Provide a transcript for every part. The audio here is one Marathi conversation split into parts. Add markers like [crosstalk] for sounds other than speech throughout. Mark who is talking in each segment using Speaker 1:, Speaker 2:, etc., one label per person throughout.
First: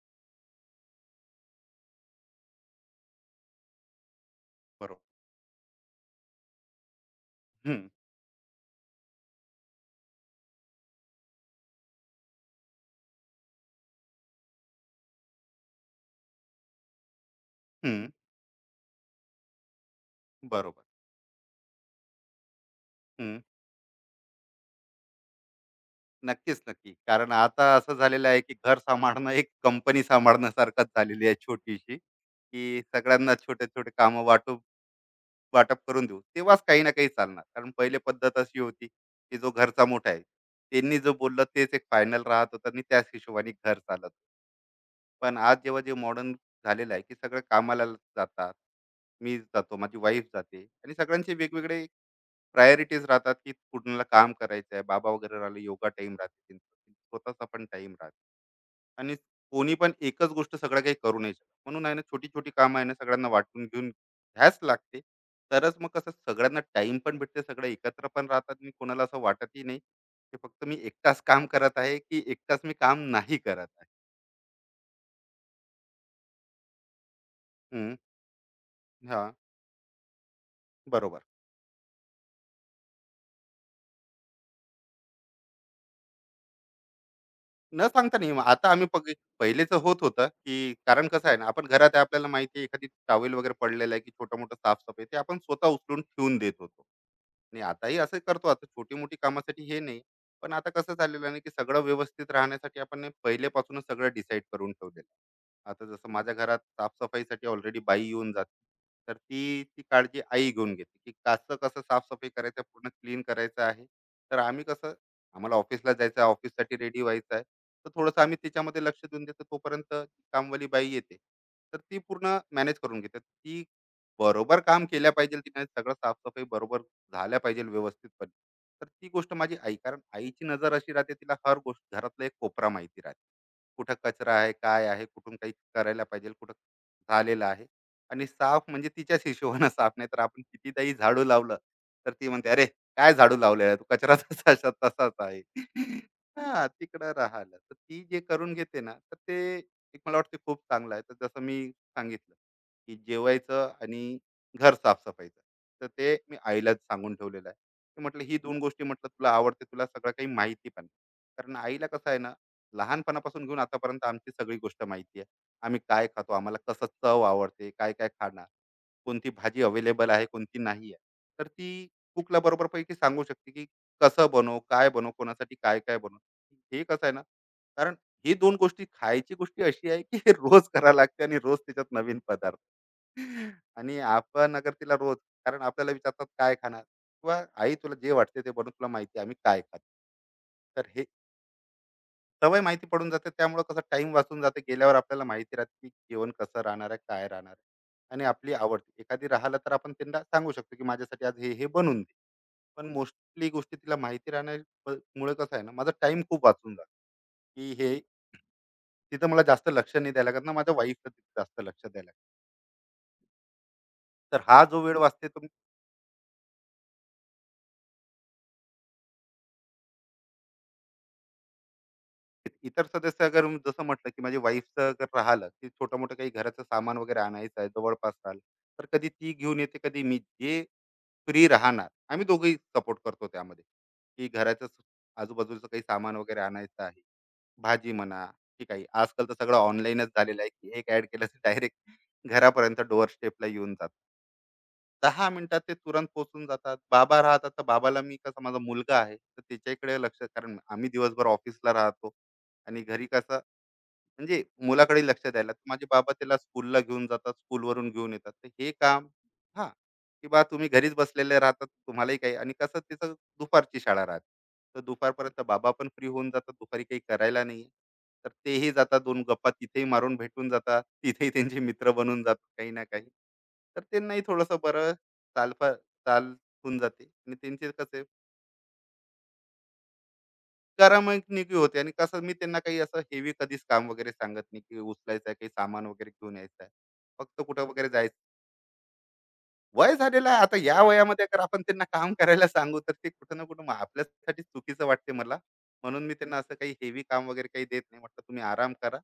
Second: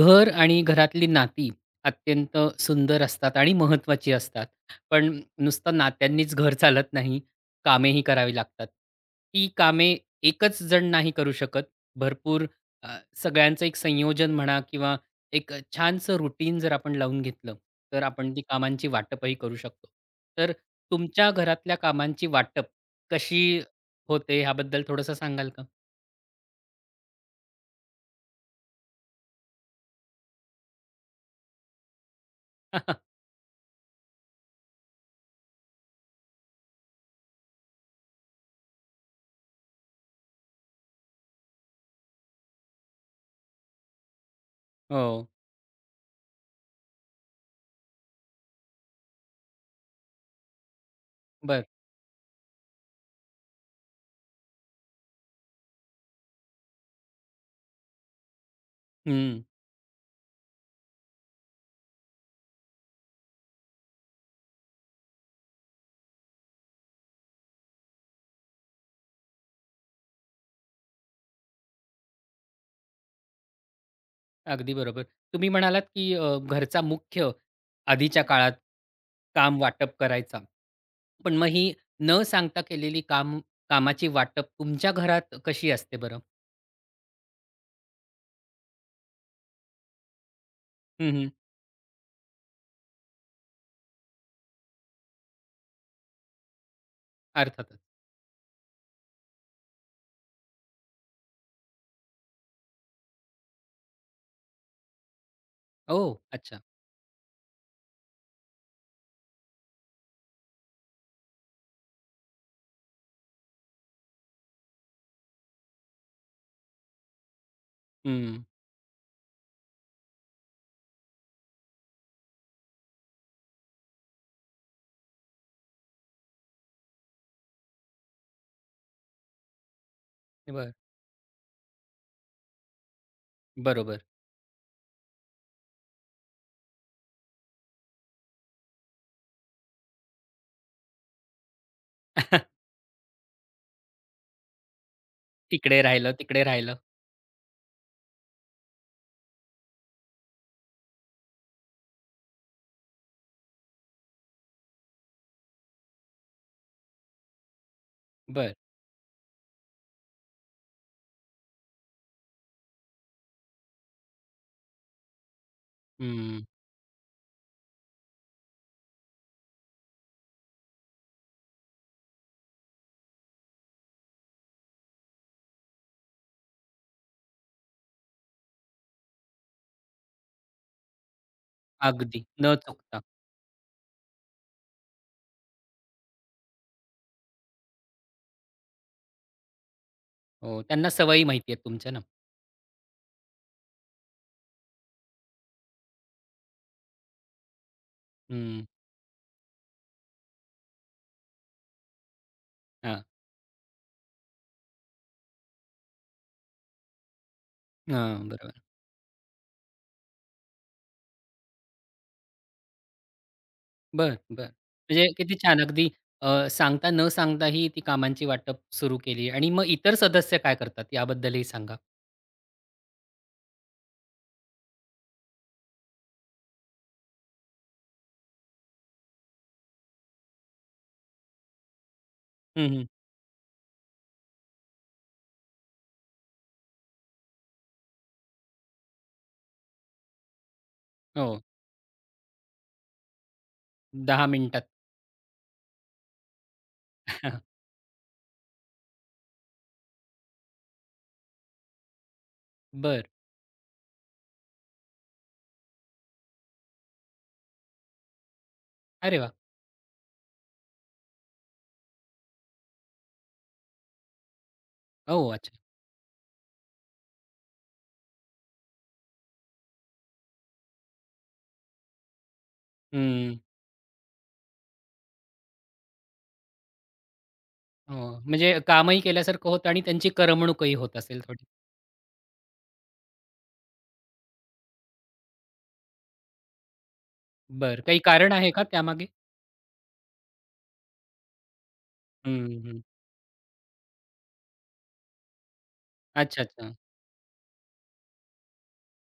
Speaker 1: घर आणि घरातली नाती अत्यंत सुंदर असतात आणि महत्त्वाची असतात.
Speaker 2: बरोबर.
Speaker 1: पण नुसतं नात्यांनीच घर चालत नाही.
Speaker 2: हं,
Speaker 1: कामेही करावी लागतात. ती कामे एकच जण नाही करू शकत. भरपूर अ, सगळ्यांचं एक संयोजन म्हणा किंवा एक छानसं रूटीन जर आपण लावून घेतलं, तर
Speaker 2: हं.
Speaker 1: आपण ती कामांची वाटपही करू शकतो. तर
Speaker 2: बरोबर.
Speaker 1: तुमच्या घरातल्या कामांची वाटप
Speaker 2: हं.
Speaker 1: कशी होते ह्याबद्दल थोडंसं सांगाल का?
Speaker 2: नक्कीच, नक्की. कारण आता असं झालेलं आहे, की घर सांभाळणं एक कंपनी सांभाळण्यासारखंच झालेली आहे छोटीशी, की
Speaker 1: [laughs]
Speaker 2: सगळ्यांना छोटे-छोटे कामं वाटून वाटप करून देऊ. तेव्हाच काही ना काही चालणार. कारण पहिले पद्धत अशी होती, की जो घरचा मोठा आहे, त्यांनी जो बोललं तेच एक फायनल राहत होतं आणि त्याच हिशोबाने घर चालत.
Speaker 1: हो,
Speaker 2: पण आज जेव्हा जे मॉडर्न झालेलं आहे, की सगळं कामाला जातात. मी जातो, माझी वाईफ जाते आणि सगळ्यांचे
Speaker 1: बरं.
Speaker 2: वेगवेगळे प्रायोरिटीज राहतात की कुणाला काम करायचं आहे, बाबा वगैरे राहिले, योगा टाइम राहते, त्यांचा स्वतःचा पण टाइम राहते आणि कोणी पण एकच गोष्ट सगळं काही करू नाही शकत म्हणून आहे ना, छोटी छोटी कामं आहे ना, सगळ्यांना वाटून घेऊन घ्यायच लागते. तरच मग कसं सगळ्यांना टाइम पण भेटते, सगळे एकत्र पण राहतात आणि कोणाला असं वाटतही नाही की फक्त मी एकटाच काम करत आहे की एकटाच मी काम नाही करत आहे.
Speaker 1: अगदी बरोबर. तुम्ही म्हणालात, की घरचा मुख्य
Speaker 2: हम्म,
Speaker 1: आधीच्या काळात
Speaker 2: हा.
Speaker 1: काम वाटप करायचा.
Speaker 2: बरोबर.
Speaker 1: पण मग ही न सांगता केलेली कामाची वाटप तुमच्या घरात कशी असते बरं?
Speaker 2: न सांगता नाही, मग आता आम्ही पहिलेच होत होतं की, कारण
Speaker 1: हं,
Speaker 2: कसं
Speaker 1: हं.
Speaker 2: आहे ना, आपण घरात आहे, आपल्याला माहिती आहे एखादी टॉवेल वगैरे पडलेला आहे की छोटा मोठा साफसफाई, ते आपण स्वतः उचलून ठेवून देत होतो. नाही,
Speaker 1: अर्थातच.
Speaker 2: आताही असं करतो, आता छोटी मोठी कामासाठी हे नाही. पण आता कसं झालेलं आहे ना, की सगळं व्यवस्थित राहण्यासाठी आपण नाही पहिलेपासूनच सगळं डिसाईड करून ठेवलेलं आहे. आता जसं
Speaker 1: ओह!
Speaker 2: माझ्या घरात
Speaker 1: अच्छा.
Speaker 2: साफसफाईसाठी ऑलरेडी बाई येऊन जाते, तर ती ती काळजी आई घेऊन घेते की कसं कसं साफसफाई करायचं, पूर्ण क्लीन करायचं आहे. तर आम्ही कसं आम्हाला ऑफिसला जायचं आहे, ऑफिससाठी रेडी व्हायचं आहे, तर थोडंसं आम्ही
Speaker 1: हं.
Speaker 2: तिच्यामध्ये लक्ष देऊन देतो. तोपर्यंत कामवाली बाई येते, तर ती पूर्ण मॅनेज करून घेते. ती बरोबर काम केल्या पाहिजे, तिने सगळं साफसफाई बरोबर झाल्या पाहिजे व्यवस्थितपणे. तर ती गोष्ट माझी आई, कारण आईची नजर
Speaker 1: बरं.
Speaker 2: अशी राहते, तिला हर गोष्ट घरातला एक कोपरा माहिती राहते. कुठं
Speaker 1: बरोबर.
Speaker 2: कचरा आहे, काय आहे, कुठून काही करायला पाहिजे, कुठं झालेलं आहे. आणि साफ म्हणजे तिच्याच हिशोबानं साफ, नाही तर आपण कितीदाही झाडू लावलं, तर ती म्हणते,
Speaker 1: [laughs]
Speaker 2: "अरे, काय झाडू लावलंय तू, कचरा तसाच्या तसाच तसाच आहे."
Speaker 1: इकडे राहिलं, तिकडे
Speaker 2: हां,
Speaker 1: राहिलं.
Speaker 2: तिकडं राहिलं. तर ती जे करून घेते ना, तर ते एक मला वाटतं खूप चांगलं आहे. तर जसं मी सांगितलं, की जेवायचं आणि घर साफसफाईचं. तर ते मी आईला सांगून ठेवलेलं आहे. मी म्हटलं ही
Speaker 1: बरं.
Speaker 2: 2 गोष्टी म्हटलं तुला आवडते, तुला सगळं काही माहिती पण आहे. कारण आईला कसं आहे ना, लहानपणापासून घेऊन आतापर्यंत आमची सगळी गोष्ट माहिती आहे. आम्ही काय खातो,
Speaker 1: हं.
Speaker 2: आम्हाला कसं चव आवडते, काय-काय खाणार, कोणती भाजी अवेलेबल आहे, कोणती नाही आहे. तर ती कुकला बरोबरपैकी सांगू शकते, की कसं बनवू, काय बनवू, कोणासाठी काय-काय बनवू. हे कसं आहे ना, कारण ही 2 गोष्टी खायची गोष्टी अशी आहे, की [laughs] रोज करावी लागते आणि रोज त्याच्यात नवीन
Speaker 1: अगदी. न
Speaker 2: पदार्थ.
Speaker 1: चुकता.
Speaker 2: आणि आपण अगर तिला रोज, कारण आपल्याला विचारतात काय खाणार, किंवा आई तुला जे वाटते ते बनवून, तुला माहिती आहे आम्ही काय खातो.
Speaker 1: हो.
Speaker 2: तर
Speaker 1: त्यांना
Speaker 2: हे
Speaker 1: सवयी माहिती आहेत तुमच्या ना.
Speaker 2: सवय माहिती पडून जाते, त्यामुळे कसं टाइम वाचून जाते. गेल्यावर आपल्याला माहिती राहते की जेवण कसं राहणार आहे, काय राहणार आहे. आणि आपली
Speaker 1: हं.
Speaker 2: आवड एखादी राहिलं तर आपण त्यांना सांगू शकतो की माझ्यासाठी आज हे हे बनवून दे. पण
Speaker 1: हां.
Speaker 2: मोस्टली गोष्टी तिला माहिती राहण्यामुळे कसं आहे ना, माझा टाइम खूप वाचून जातो, की हे
Speaker 1: हां. बरोबर.
Speaker 2: तिथं मला जास्त लक्ष नाही द्यायला लागत ना, माझ्या वाईफला तिथे जास्त लक्ष द्यायला लागतं.
Speaker 1: बरं,
Speaker 2: तर
Speaker 1: बरं.
Speaker 2: हा जो वेळ
Speaker 1: म्हणजे
Speaker 2: वाचते
Speaker 1: किती
Speaker 2: तो
Speaker 1: छान अगदी सांगता न सांगताही ती कामांची वाटप सुरू केली आणि मग इतर सदस्य काय करतात याबद्दलही सांगा?
Speaker 2: इतर सदस्य. अगर जसं म्हटलं, की माझ्या वाईफचं अगर राहिलं, की छोटं-मोठं काही घराचं सामान वगैरे आणायचं आहे, जवळपास राहिलं, तर कधी ती घेऊन येते, कधी मी. जे फ्री राहणार, आम्ही दोघंही
Speaker 1: हं, हं.
Speaker 2: सपोर्ट करतो त्यामध्ये, की घराचं आजूबाजूचं काही सामान वगैरे आणायचं आहे. भाजी म्हणा, की काही आजकाल तर सगळं ऑनलाईनच झालेलं आहे, की एक ॲड केलं
Speaker 1: हो.
Speaker 2: डायरेक्ट घरापर्यंत डोअर स्टेपला येऊन जातं.
Speaker 1: 10 मिनिटात.
Speaker 2: 10 मिनिटात ते तुरंत पोहोचून जातात. बाबा राहतात,
Speaker 1: [laughs]
Speaker 2: तर बाबाला मी कसं, माझा मुलगा आहे, तर त्याच्याकडे लक्ष, कारण आम्ही दिवसभर ऑफिसला राहतो आणि
Speaker 1: बरं.
Speaker 2: घरी कसं म्हणजे मुलाकडे लक्ष द्यायला. तर माझे बाबा त्याला स्कूलला घेऊन जातात, स्कूलवरून घेऊन येतात. तर हे काम,
Speaker 1: अरे वाह!
Speaker 2: हां, की बा तुम्ही घरीच बसलेले राहतात, तुम्हालाही काही. आणि कसं तिचं दुपारची शाळा राहते. तर
Speaker 1: ओह!
Speaker 2: दुपारपर्यंत
Speaker 1: अच्छा.
Speaker 2: बाबा पण फ्री होऊन जातात, दुपारी काही करायला नाही. तर तेही जातात, 2 गप्पा तिथेही मारून भेटून जातात. तिथेही त्यांचे मित्र बनून जातात काही ना काही.
Speaker 1: हं.
Speaker 2: तर त्यांनाही थोडंसं बरं चालपा चाल होऊन जाते. आणि त्यांचे
Speaker 1: हो.
Speaker 2: कसं
Speaker 1: म्हणजे कामही केल्यासारखं होतं आणि त्यांची करमणूकही होत असेल थोडी.
Speaker 2: करामणिकी होते. आणि कसं मी त्यांना काही असं हेवी कधीच काम वगैरे सांगत नाही की उचलायचं आहे, काही सामान वगैरे घेऊन यायचं आहे. फक्त कुठं
Speaker 1: बरं.
Speaker 2: वगैरे
Speaker 1: काही
Speaker 2: जायचं,
Speaker 1: कारण आहे का त्यामागे?
Speaker 2: वय झालेलं आहे आता, या वयामध्ये अगर आपण त्यांना काम करायला
Speaker 1: हं,
Speaker 2: सांगू
Speaker 1: हं.
Speaker 2: तर ते कुठं ना कुठं मग आपल्यासाठी चुकीचं वाटते मला. म्हणून मी त्यांना
Speaker 1: अच्छा,
Speaker 2: असं काही
Speaker 1: अच्छा.
Speaker 2: हेवी काम वगैरे काही देत नाही. म्हटलं तुम्ही आराम करा.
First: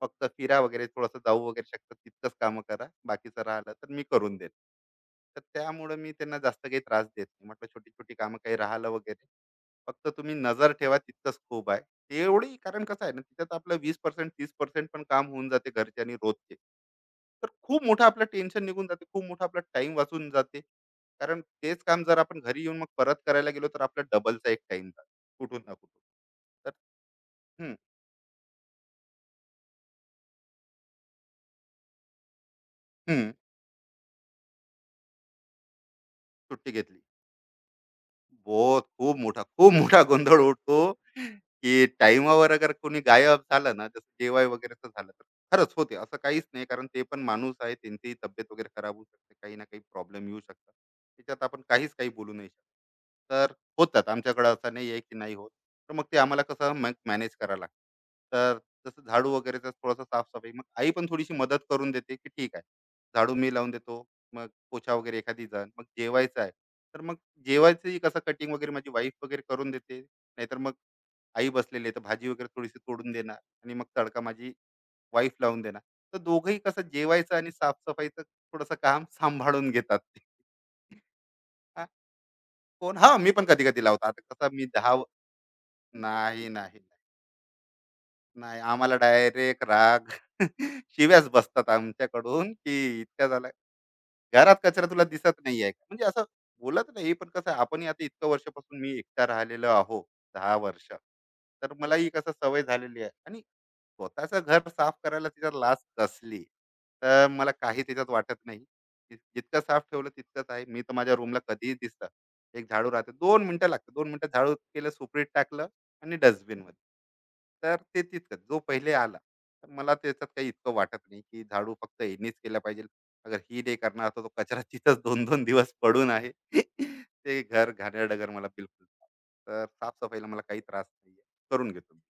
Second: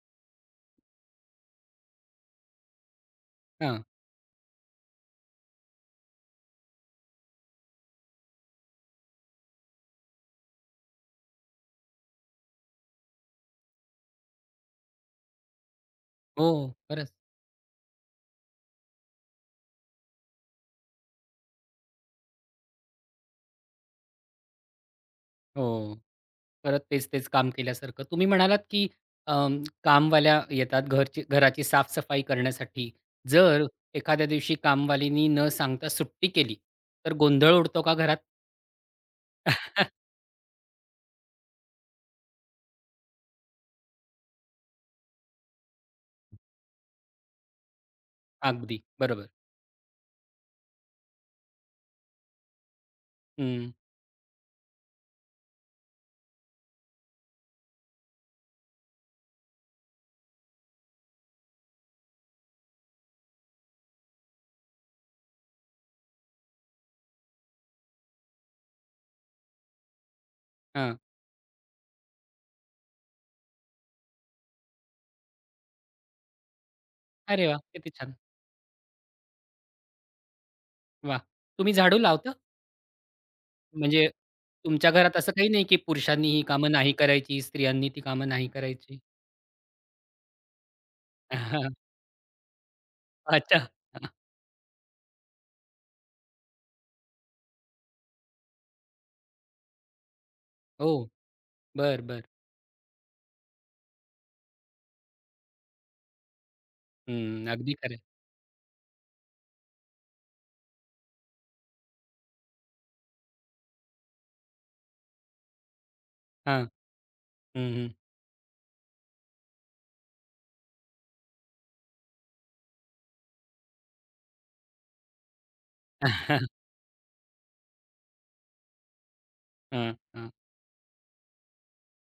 Speaker 2: फक्त फिरा वगैरे, थोडंसं जाऊ वगैरे शकता तितकंच कामं करा. बाकीचं राहिलं
Speaker 1: हां.
Speaker 2: तर मी करून देईन. तर त्यामुळं मी त्यांना जास्त काही त्रास देत नाही. म्हटलं छोटी-छोटी कामं काही राहिलं वगैरे, फक्त तुम्ही नजर ठेवा तितकंच खूप आहे. एवढी कारण कसं आहे ना, तिच्यात आपलं 20% 30% पण काम होऊन जाते घरचे आणि
Speaker 1: हो,
Speaker 2: रोजचे.
Speaker 1: खरंच.
Speaker 2: तर खूप मोठं आपलं टेन्शन निघून जाते. खूप मोठा आपला टाइम वाचून जाते. कारण तेच काम जर आपण घरी येऊन मग परत करायला गेलो, तर आपला डबलचा एक टाइम जातो कुठून
Speaker 1: हो.
Speaker 2: ना कुठून. तर
Speaker 1: परत तेच-तेच काम
Speaker 2: हं,
Speaker 1: केल्यासारखं. तुम्ही म्हणालात, की अं, कामवाल्या येतात घराची साफ-सफाई करण्यासाठी.
Speaker 2: हं.
Speaker 1: जर एखाद्या दिवशी कामवालीनी न सांगता सुट्टी केली,
Speaker 2: सुट्टी घेतली.
Speaker 1: तर गोंधळ उडतो का घरात?
Speaker 2: बहुत खूप मोठा, खूप मोठा
Speaker 1: [laughs]
Speaker 2: गोंधळ उडतो, की टाईमावर अगर कोणी गायब झालं ना, जसं जेवाय वगैरेचं झालं, तर खरंच होते. असं काहीच नाही, कारण ते पण माणूस आहे. त्यांचीही तब्येत वगैरे
Speaker 1: अगदी.
Speaker 2: खराब होऊ
Speaker 1: बरोबर.
Speaker 2: शकते. काही ना काही प्रॉब्लेम येऊ शकतात. त्याच्यात आपण काहीच काही बोलू नाही शकत. तर
Speaker 1: हं.
Speaker 2: होतात. आमच्याकडे असं नाही आहे, की नाही होत. तर मग ते आम्हाला कसं मॅनेज करावं लागतं. तर जसं झाडू वगैरेचं थोडंसं साफ, मग आई पण थोडीशी मदत करून देते, की ठीक आहे. झाडू मी लावून देतो. मग पोछा वगैरे एखादी जण. मग जेवायचं आहे, तर मग जेवायचंही कसं कटिंग वगैरे माझी वाईफ वगैरे करून देते, नाहीतर मग
Speaker 1: हां.
Speaker 2: आई बसलेली आहे तर भाजी वगैरे थोडीशी तोडून देणार आणि मग तडका माझी वाईफ लावून देणार. तर दोघंही कसं जेवायचं
Speaker 1: अरे
Speaker 2: आणि
Speaker 1: वाह! किती छान.
Speaker 2: साफसफाईचं थोडंसं काम [laughs] सांभाळून घेतात ते.
Speaker 1: वाह! तुम्ही
Speaker 2: हा,
Speaker 1: झाडू लावता?
Speaker 2: कोण हा, मी पण कधी कधी
Speaker 1: म्हणजे
Speaker 2: लावतो. आता कसं मी
Speaker 1: तुमच्या घरात असं काही नाही, की पुरुषांनी ही
Speaker 2: नाही,
Speaker 1: कामं
Speaker 2: नाही,
Speaker 1: नाही करायची, स्त्रियांनी ती कामं नाही
Speaker 2: नाही. आम्हाला
Speaker 1: करायची?
Speaker 2: डायरेक्ट राग, [laughs] शिव्याच बसतात
Speaker 1: [laughs]
Speaker 2: आमच्याकडून की इतका झाला
Speaker 1: अच्छा.
Speaker 2: घरात कचरा तुला दिसत नाहीये का? म्हणजे असं बोलत नाही, पण कसं आहे, आपणही आता इतक्या वर्षापासून मी एकटा राहिलेलो आहो, 10 वर्ष.
Speaker 1: हो.
Speaker 2: तर
Speaker 1: बरं,
Speaker 2: मलाही
Speaker 1: बरं.
Speaker 2: कसं सवय झालेली आहे. आणि स्वतःचं घर साफ करायला तिच्यात लाज कसली? तर
Speaker 1: हं.
Speaker 2: मला
Speaker 1: अगदी
Speaker 2: काही
Speaker 1: खरं आहे.
Speaker 2: त्याच्यात वाटत नाही. जितकं साफ ठेवलं तितकंच आहे. मी तर माझ्या रूमला कधीही दिसतं, एक झाडू राहते, 2 मिनिटं लागतात, 2 मिनिटं झाडू केलं, सुपरीत टाकलं आणि
Speaker 1: हां.
Speaker 2: डस्टबिनमध्ये. तर ते तितकंच, जो पहिले आला. तर मला त्याच्यात काही इतकं वाटत नाही की झाडू फक्त यांनीच केला पाहिजे. अगर ही डे करणार तर तो कचरा तिथंच दोन दोन दिवस पडून आहे.
Speaker 1: [laughs]
Speaker 2: [laughs] ते घर घाणेरडं डगर मला बिलकुल नाही. तर
Speaker 1: हं,
Speaker 2: साफसफाईला
Speaker 1: हं.
Speaker 2: मला काही त्रास नाही, करून घेतो मी.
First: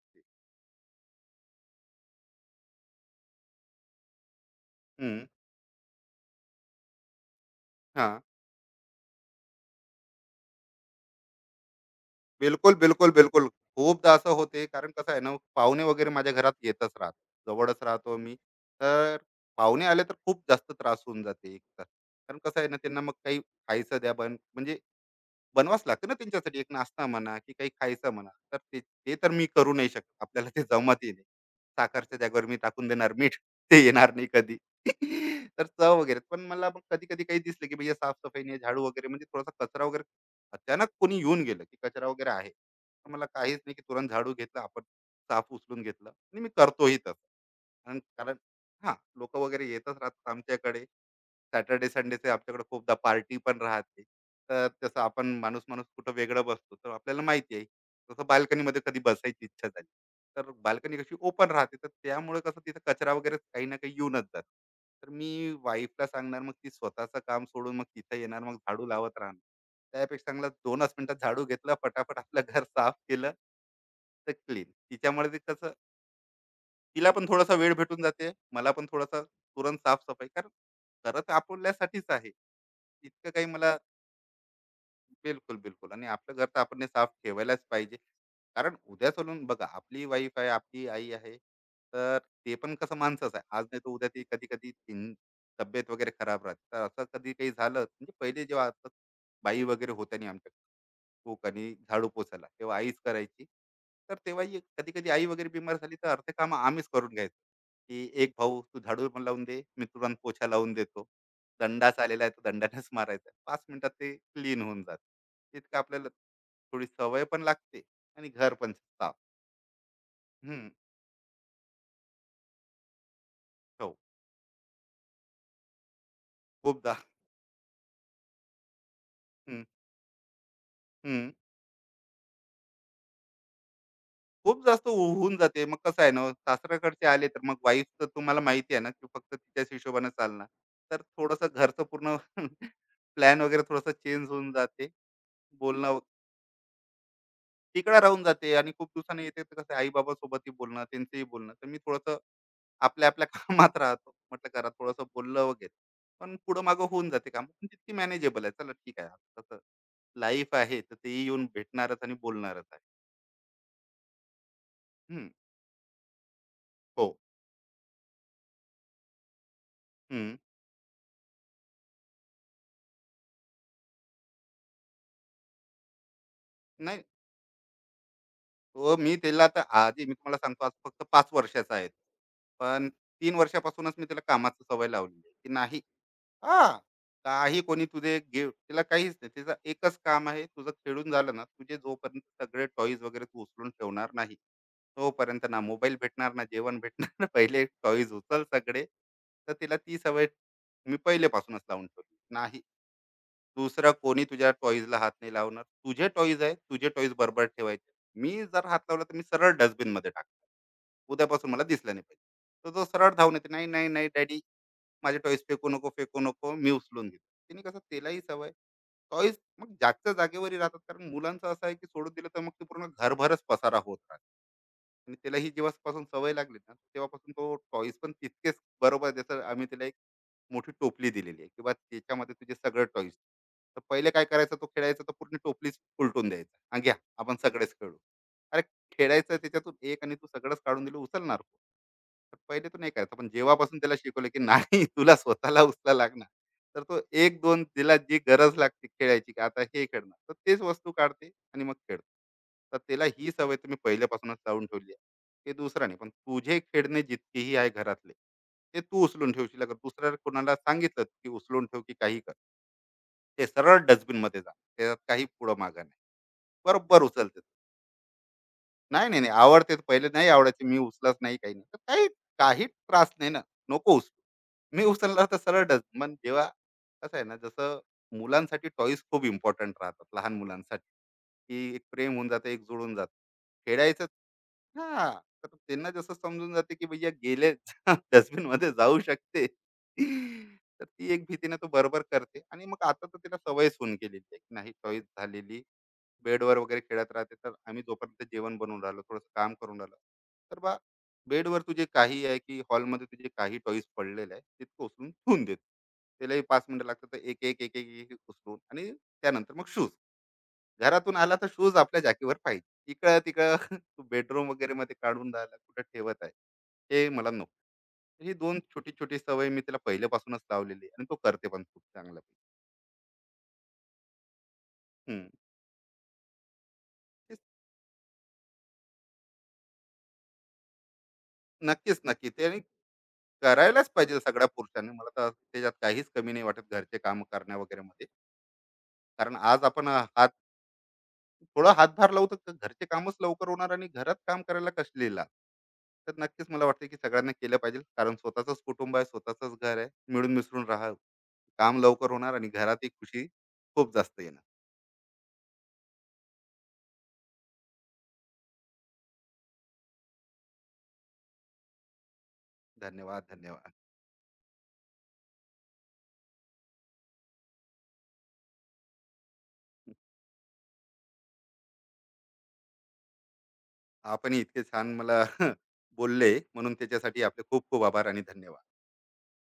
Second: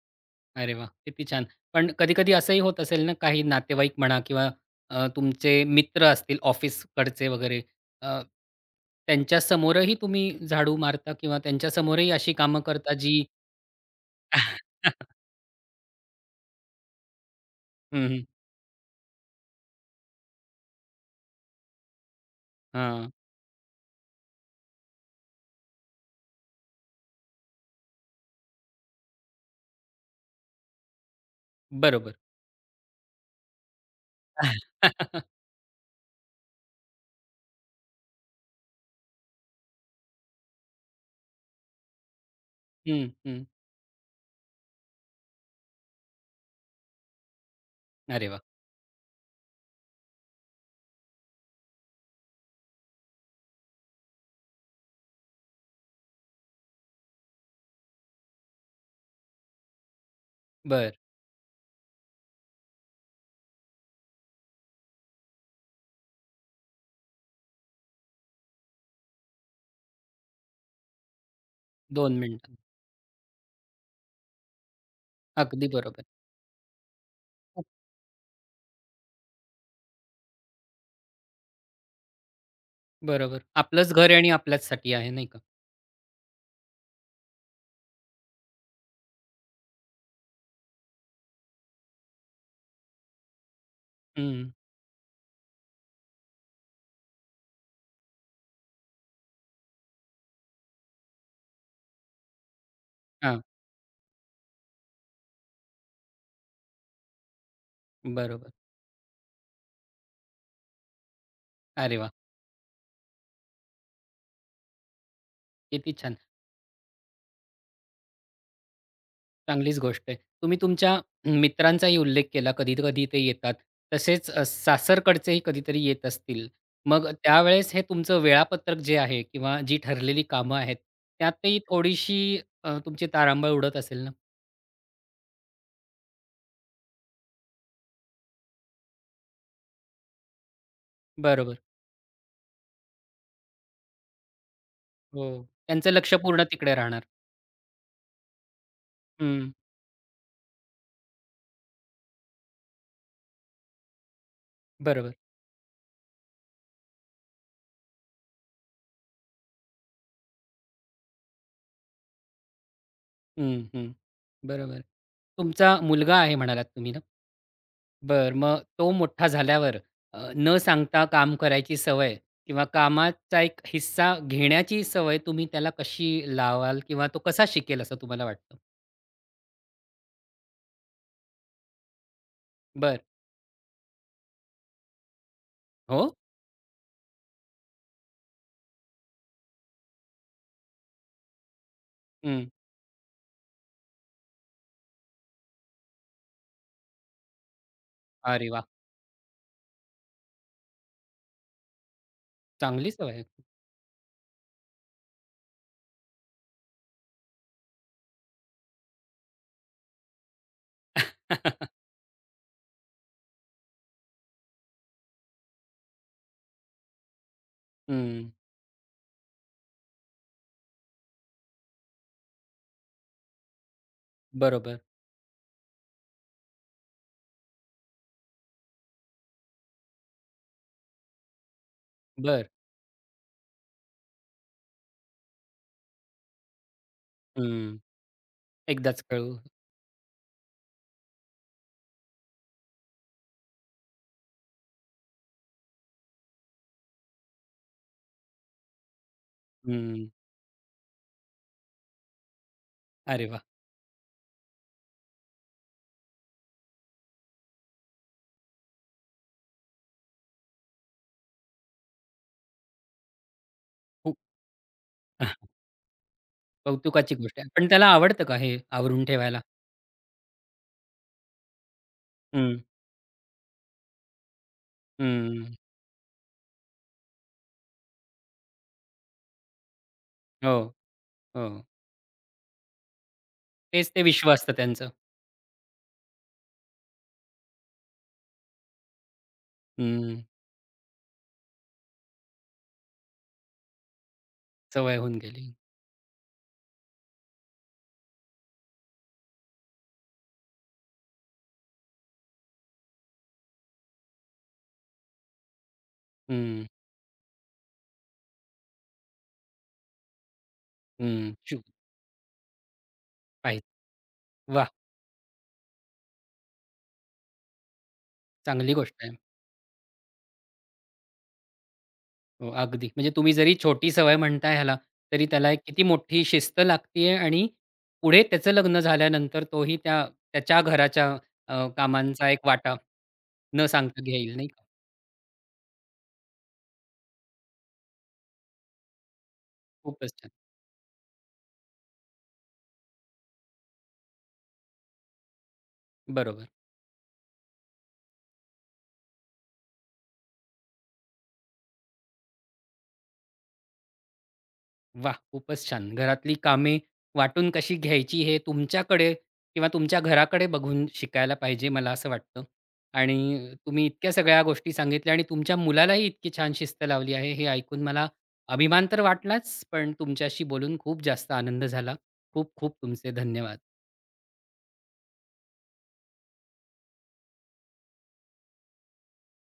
Speaker 1: अरे वाह! किती छान. पण कधी-कधी असंही होत असेल ना, काही नातेवाईक म्हणा किंवा
Speaker 2: हम्म,
Speaker 1: तुमचे मित्र असतील ऑफिसकडचे वगैरे
Speaker 2: हा.
Speaker 1: अ, त्यांच्यासमोरही तुम्ही झाडू मारता किंवा त्यांच्यासमोरही अशी कामं
Speaker 2: बिलकुल,
Speaker 1: करता
Speaker 2: बिलकुल,
Speaker 1: जी
Speaker 2: बिलकुल. खूपदा असं होते. कारण कसं आहे
Speaker 1: [laughs]
Speaker 2: ना, पाहुणे वगैरे माझ्या घरात येतच राहतात. जवळच
Speaker 1: हं,
Speaker 2: राहतो
Speaker 1: हं.
Speaker 2: मी. तर पाहुणे आले तर खूप जास्त त्रास होऊन जाते एकतर. कारण कसं आहे ना, त्यांना
Speaker 1: हां,
Speaker 2: मग काही खायचं द्या, पण म्हणजे बनवावंच लागतं ना त्यांच्यासाठी. एक नाश्ता म्हणा की काही खायचं म्हणा. तर ते ते तर मी करू नाही शकत. आपल्याला ते जमतही नाही.
Speaker 1: बरोबर.
Speaker 2: साखरच्या जागेवर मी टाकून देणार मीठ. ते येणार नाही कधी.
Speaker 1: [laughs]
Speaker 2: [laughs] तर चव वगैरे. पण मला मग कधी-कधी काही दिसलं की भैय्या साफ-सफाई नाही, झाडू वगैरे म्हणजे थोडासा कचरा वगैरे, अचानक कोणी येऊन गेलं की कचरा वगैरे आहे,
Speaker 1: हं,
Speaker 2: तर मला
Speaker 1: हं.
Speaker 2: काहीच नाही की तुरंत झाडू घेतला आपण, साफ उचलून घेतलं आणि मी करतोही तसं. कारण
Speaker 1: अरे
Speaker 2: कारण
Speaker 1: वाह!
Speaker 2: हां, लोकं वगैरे येतच राहतात आमच्याकडे. सॅटर्डे, संडेचे आमच्याकडे खूपदा पार्टी पण राहते. तर तसं आपण माणूस-माणूस कुठं वेगळं बसतो, तर आपल्याला माहिती आहे. जसं बाल्कनीमध्ये कधी बसायची इच्छा झाली, तर
Speaker 1: बरं.
Speaker 2: बाल्कनी कशी ओपन राहते, तर त्यामुळे कसं तिथं कचरा वगैरे काही ना काही येऊनच जातो. तर मी वाईफला सांगणार, मग ती स्वतःचं काम सोडून मग तिथं येणार, मग झाडू लावत राहणार. त्यापेक्षा चांगलं 2च मिनिटात झाडू घेतलं, फटाफट
Speaker 1: 2
Speaker 2: आपलं
Speaker 1: मिनिटात.
Speaker 2: घर साफ केलं, तर क्लीन. तिच्यामुळे ते
Speaker 1: अगदी
Speaker 2: कसं
Speaker 1: बरोबर.
Speaker 2: तिला पण थोडासा
Speaker 1: खूप
Speaker 2: वेळ भेटून जाते. मला पण थोडासा तुरंत साफ-सफाई, कारण करत आपल्यासाठीच आहे. इतकं
Speaker 1: बरोबर.
Speaker 2: काही मला. हो.
Speaker 1: आपलंच घर आहे आणि आपल्याचसाठी आहे, नाही का?
Speaker 2: बिलकुल, बिलकुल. आणि आपलं घर तर आपण हे साफ ठेवायलाच पाहिजे. कारण उद्या चालून बघा, आपली वाईफ आहे, आपली आई आहे, तर ते पण कसं माणसंच आहे. आज नाही तर उद्या, ती
Speaker 1: हं.
Speaker 2: कधी-कधी तीन तब्येत वगैरे खराब राहते. तर असं कधी काही झालं, म्हणजे पहिले जेव्हा आता बाई वगैरे होत्या नाही आमच्या, कूक आणि झाडू पोछायला, तेव्हा आईच
Speaker 1: हां,
Speaker 2: करायची. तर तेव्हाही कधी-कधी आई वगैरे बिमार झाली तर अर्धे कामं आम्हीच करून घ्यायचो, की एक
Speaker 1: बरोबर.
Speaker 2: भाऊ तू झाडू पण लावून दे, मी तुला पोछा लावून देतो.
Speaker 1: अरे
Speaker 2: दंडाच
Speaker 1: वा
Speaker 2: आलेला आहे, तर दंडानेच मारायचा आहे. 5 मिनिटात ते क्लीन होऊन जातं. इतकं
Speaker 1: किती
Speaker 2: आपल्याला
Speaker 1: छान.
Speaker 2: थोडी सवय पण लागते आणि घर पण साफ.
Speaker 1: चांगलीच गोष्ट आहे. तुम्ही
Speaker 2: हं,
Speaker 1: तुमच्या मित्रांचाही उल्लेख केला, कधी-कधी ते येतात.
Speaker 2: हो.
Speaker 1: तसेच सासरकडचेही कधीतरी येत असतील.
Speaker 2: खूपदा.
Speaker 1: मग त्यावेळेस हे तुमचं वेळापत्रक जे आहे किंवा
Speaker 2: हं,
Speaker 1: जी ठरलेली कामं आहेत,
Speaker 2: हं.
Speaker 1: त्यातही थोडीशी तुमची तारांबळ उडत असेल ना?
Speaker 2: खूप जास्त हो होऊन जाते. मग कसं आहे ना, सासऱ्याकडचे आले, तर मग वाईफ तर तुम्हाला माहिती आहे ना, की फक्त तिच्याच हिशोबाने चालणार. तर थोडंसं
Speaker 1: बरोबर.
Speaker 2: घरचं पूर्ण [laughs] प्लॅन वगैरे थोडंसं चेंज होऊन जाते.
Speaker 1: हो. त्यांचं
Speaker 2: बोलणं
Speaker 1: लक्ष पूर्ण तिकडे राहणार.
Speaker 2: तिकडे राहून जाते आणि खूप दिवसांनी येते
Speaker 1: हं.
Speaker 2: तर कसं आई-बाबासोबतही बोलणं, त्यांचंही बोलणं. तर मी थोडंसं आपल्या-आपल्या कामात राहतो. म्हटलं घरात थोडंसं
Speaker 1: बरोबर.
Speaker 2: बोललं वगैरे. पण पुढं-मागं होऊन जाते कामं. पण तितकी मॅनेजेबल आहे. चला, ठीक आहे. आता कसं लाईफ आहे, तर तेही येऊन भेटणारच आणि बोलणारच आहे.
Speaker 1: हं, हं. बरोबर.
Speaker 2: हं,
Speaker 1: तुमचा मुलगा आहे म्हणालात तुम्ही ना?
Speaker 2: हो.
Speaker 1: बरं. मग तो मोठा झाल्यावर
Speaker 2: हं.
Speaker 1: न सांगता काम करायची सवय किंवा कामाचा एक हिस्सा घेण्याची सवय तुम्ही त्याला कशी लावाल
Speaker 2: नाही,
Speaker 1: किंवा तो कसा शिकेल असं तुम्हाला वाटतं?
Speaker 2: हो मी त्याला आता आधी मी तुम्हाला सांगतो, आज फक्त 5 वर्षाचा आहे तो. पण
Speaker 1: बरं.
Speaker 2: 3 वर्षापासूनच मी त्याला कामाची सवय लावली, की नाही.
Speaker 1: हो?
Speaker 2: हा, काही कोणी तुझे गे तिला काहीच नाही. तिचं एकच काम आहे, तुझं खेळून झालं ना, तुझे जोपर्यंत
Speaker 1: हं.
Speaker 2: सगळे टॉईज वगैरे तू उचलून ठेवणार नाही तोपर्यंत ना मोबाईल भेटणार ना जेवण भेटणार [laughs] ना, पहिले टॉईज उचल
Speaker 1: अरे वाह!
Speaker 2: सगळे. तर तिला ती सवय मी पहिलेपासूनच लावून ठेवली. नाही,
Speaker 1: चांगली सवय आहे.
Speaker 2: दुसरा कोणी तुझ्या टॉईजला हात नाही लावणार. तुझे टॉईज आहे, तुझे टॉईज बरोबर ठेवायचे. मी जर हात लावला तर मी सरळ डस्टबिन मध्ये टाकतो. उद्यापासून मला
Speaker 1: [laughs]
Speaker 2: दिसलं नाही पाहिजे. तो जो सरळ धावून येते, नाही नाही नाही डॅडी, माझे टॉईस फेकू नको, फेकू नको, मी उचलून घेतो. तिने कसं त्यालाही
Speaker 1: हं.
Speaker 2: सवय. टॉईस मग जागच्या जागेवरही राहतात. कारण मुलांचं असं आहे, की सोडून दिलं तर मग ते पूर्ण घरभरच पसारा होत राहते.
Speaker 1: बरोबर.
Speaker 2: आणि त्याला ही जेव्हापासून सवय लागली ना तेव्हापासून तो टॉईस पण तितकेच बरोबर. जसं आम्ही त्याला एक मोठी टोपली दिलेली आहे, किंवा त्याच्यामध्ये
Speaker 1: बरं.
Speaker 2: तुझे सगळे टॉईस. तर पहिले काय करायचं, तो खेळायचा तर पूर्ण टोपलीच उलटून द्यायचा. हा घ्या, आपण सगळेच
Speaker 1: हं.
Speaker 2: खेळू. अरे,
Speaker 1: एकदाच कळू.
Speaker 2: खेळायचं त्याच्यातून एक, आणि तू सगळंच काढून दिलं, उचलणार कोण? तर पहिले तो नाही करायचा. पण जेव्हापासून त्याला शिकवलं, की नाही, [laughs] तुला स्वतःला उचला लागणार. तर तो 1-2 तिला जी गरज लागते खेळायची, की आता हे
Speaker 1: हं.
Speaker 2: खेळणार. तर तेच वस्तू काढते आणि मग खेळते. तर त्याला
Speaker 1: अरे
Speaker 2: ही
Speaker 1: वाह!
Speaker 2: सवय तुम्ही पहिल्यापासूनच लावून ठेवली आहे. ते दुसरं नाही. पण तुझे खेळणे जितकेही आहे घरातले, ते तू उचलून ठेवशील. अगर दुसऱ्या कोणाला सांगितलं, की उचलून ठेव, की काही कर. ते सरळ
Speaker 1: खूप
Speaker 2: डस्टबिनमध्ये जाणार. त्याच्यात काही
Speaker 1: [laughs]
Speaker 2: पुढं मागं नाही. बरोबर
Speaker 1: कौतुकाची गोष्ट
Speaker 2: उचलते.
Speaker 1: आहे. पण त्याला आवडतं का हे आवरून
Speaker 2: नाही, नाही, नाही.
Speaker 1: ठेवायला?
Speaker 2: आवडते तर पहिले नाही आवडायची. मी उचलत नाही, काही नाही. तर काही
Speaker 1: हं.
Speaker 2: काही त्रास नाही ना, नको उचलू. मी उचलला तर
Speaker 1: हं.
Speaker 2: सरळ डस. पण जेव्हा कसं आहे ना, जसं मुलांसाठी टॉयज खूप इम्पोर्टंट राहतात लहान
Speaker 1: हो,
Speaker 2: मुलांसाठी,
Speaker 1: हो.
Speaker 2: की एक प्रेम होऊन जातं, एक जुळून जातं.
Speaker 1: तेच ते
Speaker 2: खेळायचं.
Speaker 1: विश्व असतं त्यांचं.
Speaker 2: हां, तर त्यांना जसं समजून जाते, की भैया गेले डस्टबिनमध्ये [laughs] जाऊ शकते.
Speaker 1: हं.
Speaker 2: तर ती एक भीतीने तो बरोबर करते आणि मग आता तर तिला सवयच होऊन गेलेली आहे, की नाही.
Speaker 1: सवय
Speaker 2: टॉयज
Speaker 1: होऊन गेली.
Speaker 2: झालेली बेडवर वगैरे खेळत राहते, तर आम्ही जोपर्यंत जेवण बनवून राहिलो, थोडंसं काम करून राहिलो, तर बेडवर तुझे काही आहे की हॉलमध्ये तुझे काही टॉईस पडलेले आहे तितकं उचलून ठेवून देत. त्यालाही पाच
Speaker 1: हं.
Speaker 2: मिनिटं लागतात. तर एक एक एक एक एक उचलून, आणि त्यानंतर मग शूज घरातून
Speaker 1: हं,
Speaker 2: आला तर
Speaker 1: शू
Speaker 2: शूज आपल्या जाकीवर पाहिजे, इकडं तिकडं
Speaker 1: पाहिजे.
Speaker 2: [laughs] तू बेडरूम
Speaker 1: वाह!
Speaker 2: वगैरे मध्ये काढून राहिला, कुठं ठेवत आहे, हे मला नको. ही दोन
Speaker 1: चांगली
Speaker 2: छोटी
Speaker 1: गोष्ट आहे.
Speaker 2: छोटी सवय मी त्याला पहिल्यापासूनच लावलेली आहे आणि तो करते पण खूप चांगल्यापैकी.
Speaker 1: हो, अगदी. म्हणजे तुम्ही जरी छोटी सवय म्हणताय ह्याला, तरी
Speaker 2: हम्म.
Speaker 1: त्याला एक किती मोठी शिस्त लागतीये आणि
Speaker 2: तेच-
Speaker 1: पुढे त्याचं लग्न झाल्यानंतर तोही त्या त्याच्या घराच्या
Speaker 2: नक्कीच,
Speaker 1: कामांचा
Speaker 2: नक्की
Speaker 1: एक
Speaker 2: ते
Speaker 1: वाटा न
Speaker 2: करायलाच
Speaker 1: सांगता
Speaker 2: पाहिजे
Speaker 1: घेईल,
Speaker 2: सगळ्या
Speaker 1: नाही का?
Speaker 2: पुरुषांनी. मला तर त्याच्यात काहीच कमी नाही वाटत घरचे काम करण्या वगैरे मध्ये. कारण आज आपण
Speaker 1: खूपच
Speaker 2: हात
Speaker 1: छान.
Speaker 2: थोडं हातभार लावू तर घरचे कामच लवकर होणार आणि घरात काम करायला कसलेला. तर नक्कीच
Speaker 1: बरोबर.
Speaker 2: मला वाटतं, की सगळ्यांना केलं पाहिजे. कारण स्वतःच कुटुंब आहे, स्वतःच घर आहे. मिळून मिसळून राहा, काम लवकर होणार आणि घरातही खुशी खूप जास्त येणार.
Speaker 1: वाह! खूपच छान. घरातली कामे वाटून कशी घ्यायची हे तुमच्याकडे किंवा तुमच्या घराकडे बघून शिकायला पाहिजे मला असं वाटतं.
Speaker 2: धन्यवाद,
Speaker 1: आणि
Speaker 2: धन्यवाद.
Speaker 1: तुम्ही इतक्या सगळ्या गोष्टी सांगितल्या आणि तुमच्या मुलालाही इतकी छान शिस्त लावली आहे हे ऐकून मला अभिमान तर वाटलाच, पण तुमच्याशी बोलून खूप जास्त आनंद झाला. खूप खूप तुमचे धन्यवाद.
Speaker 2: आपण इतके छान मला [laughs] बोलले, म्हणून त्याच्यासाठी आपले खूप खूप आभार आणि धन्यवाद.